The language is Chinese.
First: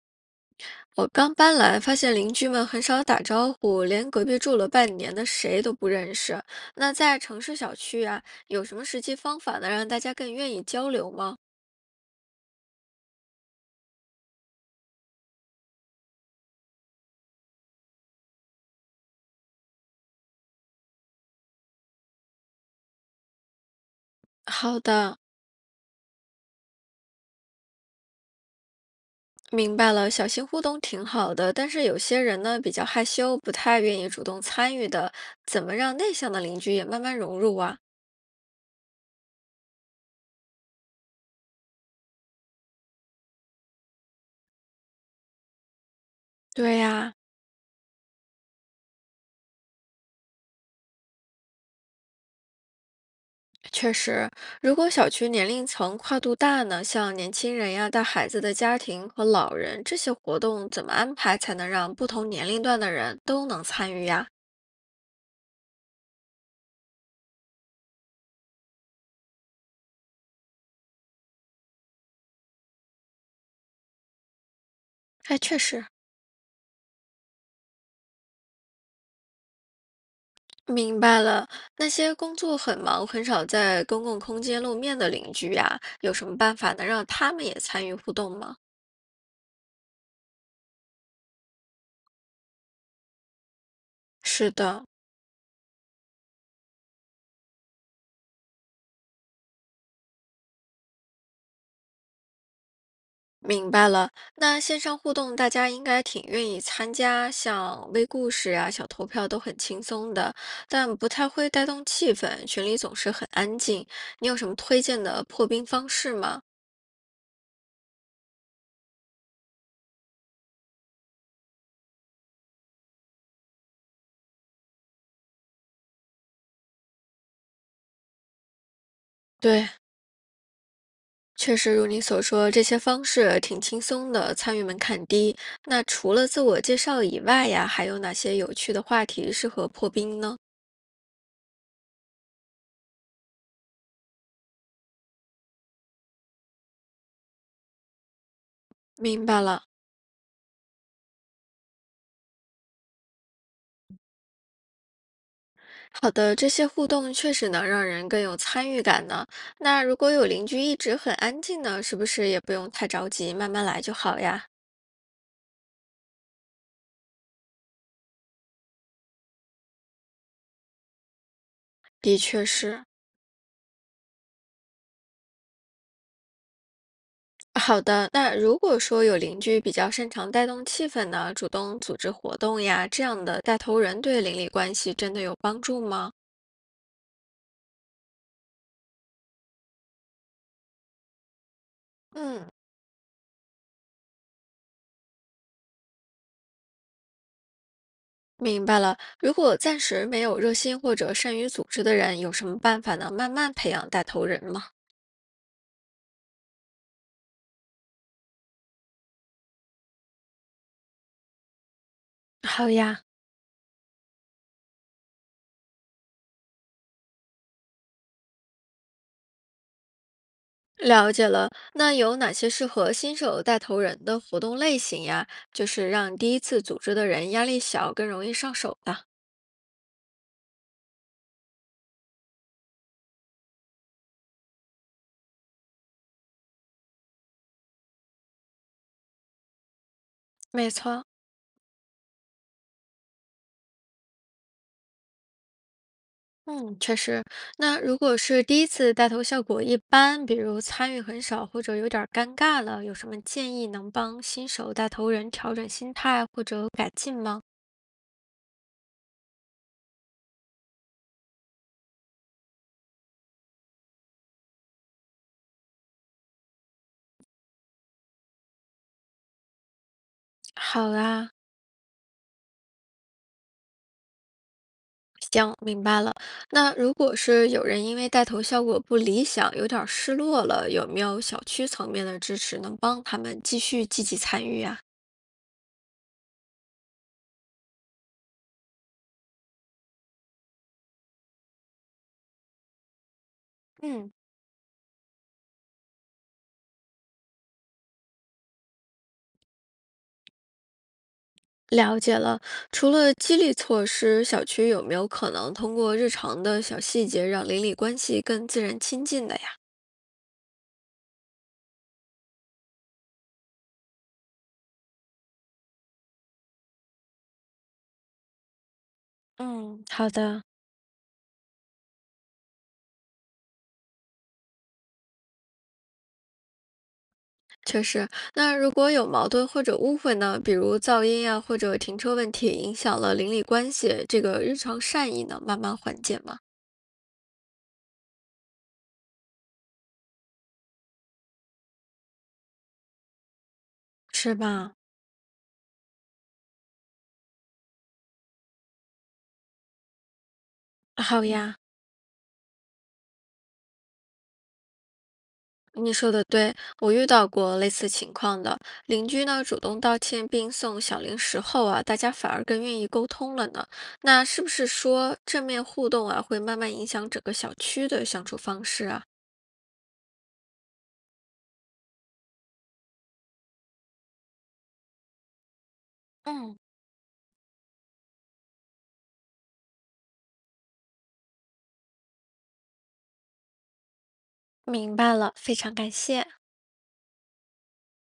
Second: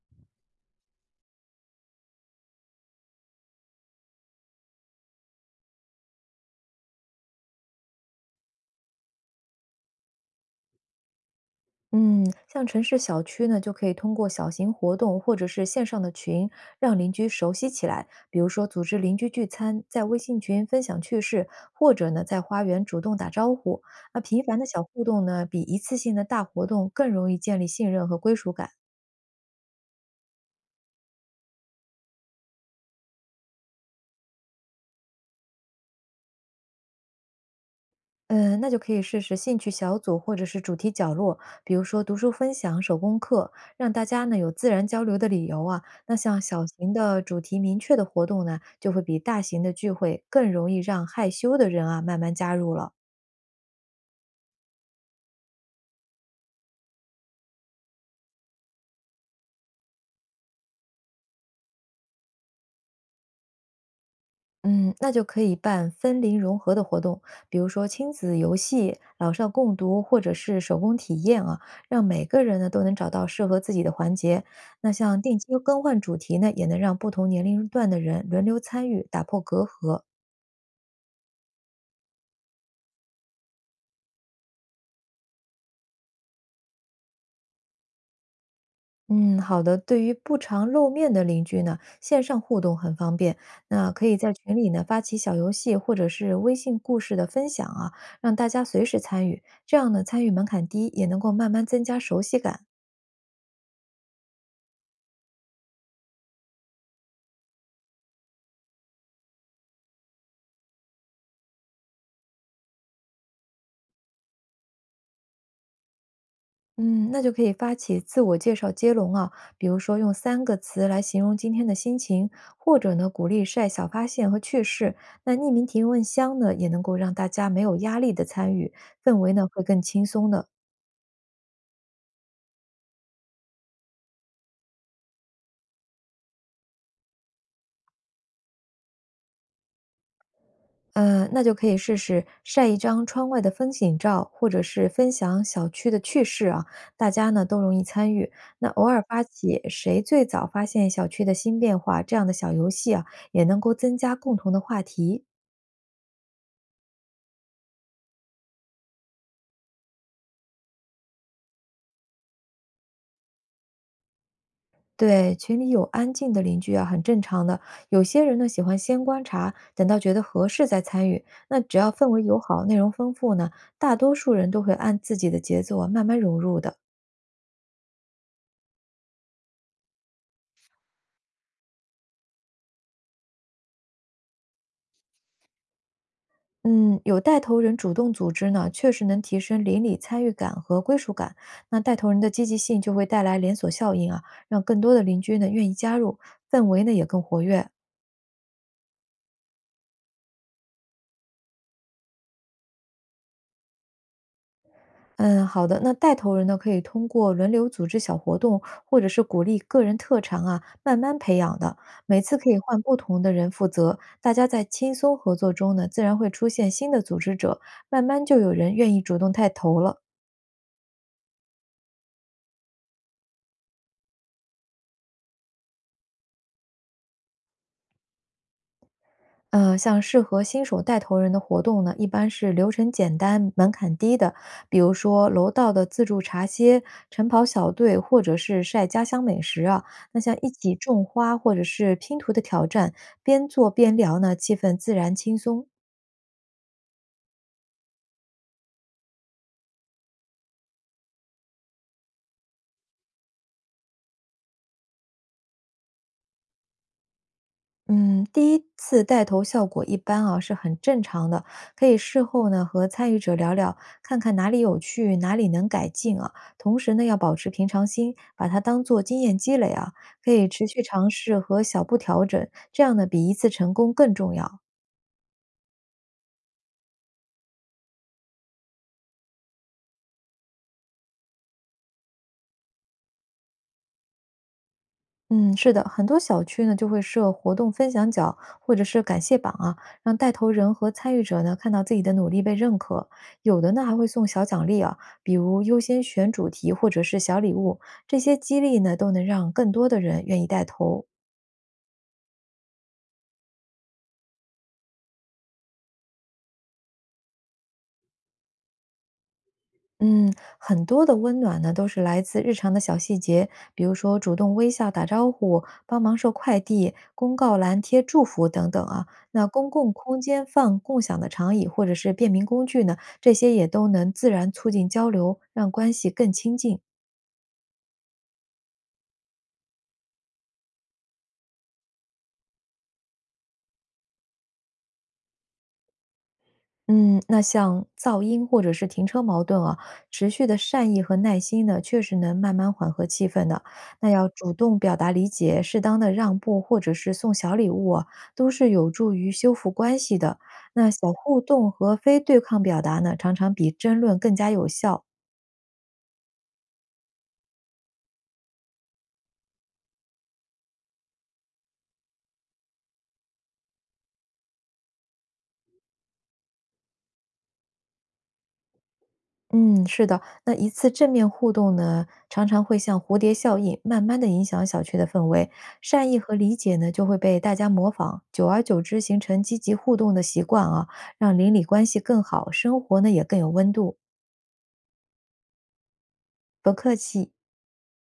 我刚搬来，发现邻居们很少打招呼，连隔壁住了半年的谁都不认识。那在城市小区啊，有什么实际方法能让大家更愿意交流吗？嗯，像城市小区呢，就可以通过小型活动或者是线上的群，让邻居熟悉起来。比如说，组织邻居聚餐，在微信群分享趣事，或者呢，在花园主动打招呼。那频繁的好小互的，动呢，比一次性的大活动更容易建立信任和归属感。明白了，小型互动挺好的，但是有些人呢比较害羞，不太愿意主动参与的，怎么让内向的邻居也慢慢融入啊？嗯，那就可以试试兴趣小组或者是主题角落，比如说读书分享、手工课，让大家呢有自然交流的理由啊。那像小对型呀、的主题明确的活动呢，就会比大型的聚会更容易让害羞的人啊慢慢加入了。确实，如果小区年龄层跨度大呢，像年轻人呀、带孩子的家庭和老人，这些活动怎么安排才能让不同年龄段的人都能参与呀？嗯，那就可以办森林融合的活动，比如说亲子游戏、老少共读，或者是手工体验啊，让每个人呢都能找到适合自己的环节。那像哎，定期确更实，换主题呢，也能让不同年龄段的人轮流参与，打破隔阂。明白了。那些工作很忙、很少在公共空间露面的邻居呀，有什么办法能让他们也参与互动吗？嗯，好的。对于不常露面的邻居呢，线上互动很方便。那可以在是群里呢的，发起小游戏，或者是微信故事的分享啊，让大家随时参与。这样呢，参与门槛低，也能够慢慢增加熟悉感。明白了，那线上互动大家应该挺愿意参加，像微故事啊、小投票都很轻松的，但不太会带动气氛，群里总是很安静。你有什么推荐的破冰方式吗？嗯，那就可以发起自我介绍接龙啊，比如说用3个词来形容今天的心情，或者呢鼓励晒小发现和趣事。那匿名提问箱呢，也能够让大家没有压力的参与，氛围呢会对，更轻松的。确实如你所说，这些方式挺轻松的，参与门槛低。那除了自我介绍以外呀，还有哪些有趣的话题适合破冰呢？那就可以试试晒一张窗外的风景照，或者是分享小区的趣事啊，大家呢都容易参与。那偶尔发明白起了。谁最早发现小区的新变化这样的小游戏啊，也能够增加共同的话题。好的，这些互动确实能让人更有参与感呢。那如果有邻居一直很安静呢，是不是也不用太着急，慢慢来就好呀？对，群里有安静的邻居啊，很正常的。有些人呢喜欢先观察，等到觉得合适再参与。那只要氛的围友确好、内是。容丰富呢，大多数人都会按自己的节奏啊慢慢融入的。好的，那如果说有邻居比较擅长带动气氛呢，主动组织活动呀，这样的带头人对邻里关系真的有帮助吗？嗯，有带头人主动组织呢，确实能提升邻里参与感和归属感。那带头人的积嗯，极性就会带来连锁效应啊，让更多的邻居呢愿意加入，氛围呢也更活跃。明白了。如果暂时没有热心或者善于组织的人，有什么办法呢？慢慢培养带头人吗？嗯，好的。那带头人呢，可以通过轮流组织小活动，或者是鼓励个人特长啊，慢慢培养的。每次可以好换不呀，同的人负责，大家在轻松合作中呢，自然会出现新的组织者，慢慢就有人愿意主动带头了。了解了，那有哪些适合新手带头人的活动类型呀？就是让第一次组织的人压力小，更容易上手的。像适合新手带头人的活动呢，一般是流程简单、门槛低的，比如说楼道的自助茶歇、晨跑小队，或者是晒家乡美食啊。那像一没起种错，花或者是拼图的挑战，边做边聊呢，气氛自然轻松。嗯，确实。那如果是第一次带头效果一般，比如参与很少或者有点儿尴尬了，有什么建议能帮新手带头人调整心态或者改进吗？嗯，第一次带头效果一般啊，是很正常的。可以事后呢和参与者聊聊，看看哪里有趣，哪里能改进啊。同时呢，要保持平常心，把它当做经验积累啊，可以持续好尝啊，试和小步调整，这样呢比一次成功更重要。行，明白了。那如果是有人因为带头效果不理想，有点儿失落了，有没有小区层面的支持能帮他们继续积极参与啊？嗯，是的，很多小区呢就会设活动分享角或者是感谢榜啊，让带头人和参与者呢看到自己的努力被认可。有的呢还会嗯，送小奖励啊，比如优先选主题或者是小礼物，这些激励呢都能让更多的人愿意带头。了解了，除了激励措施，小区有没有可能通过日常的小细节让邻里关系更自然亲近的呀？嗯，很多的温暖呢，都是来自日常的小细节，比如说主动微笑打招呼、帮忙收快递、公告栏贴祝福等等啊。那公嗯，共好空间的。放共享的长椅或者是便民工具呢，这些也都能自然促进交流，让关系更亲近。确实，那如果有矛盾或者误会呢，比如噪音呀、或者停车问题影响了邻里关系，这个日常善意能慢慢缓解吗？嗯，那像噪音或者是停车矛盾啊，持续的善意和耐心呢，确实能慢慢缓和气氛的。那要是主吧？动表达理解，适当的让步或者是送小礼物啊，都是有助于修复关系的。那小好互呀，动和非对抗表达呢，常常比争论更加有效。你说的对，我遇到过类似情况的。邻居呢主动道歉并送小零食后啊，大家反而更愿意沟通了呢。那是不是说正面互动啊，会慢慢影响整个小区的相处方式啊？嗯，是的，那一次正面互动呢，常常会像蝴蝶效应，慢慢的影响小区的氛围，善意和理嗯，解呢就会被大家模仿，久而久之形成积极互动的习惯啊，让邻里关系更好，生活呢也更有温度。明白了，非常感谢。不客气。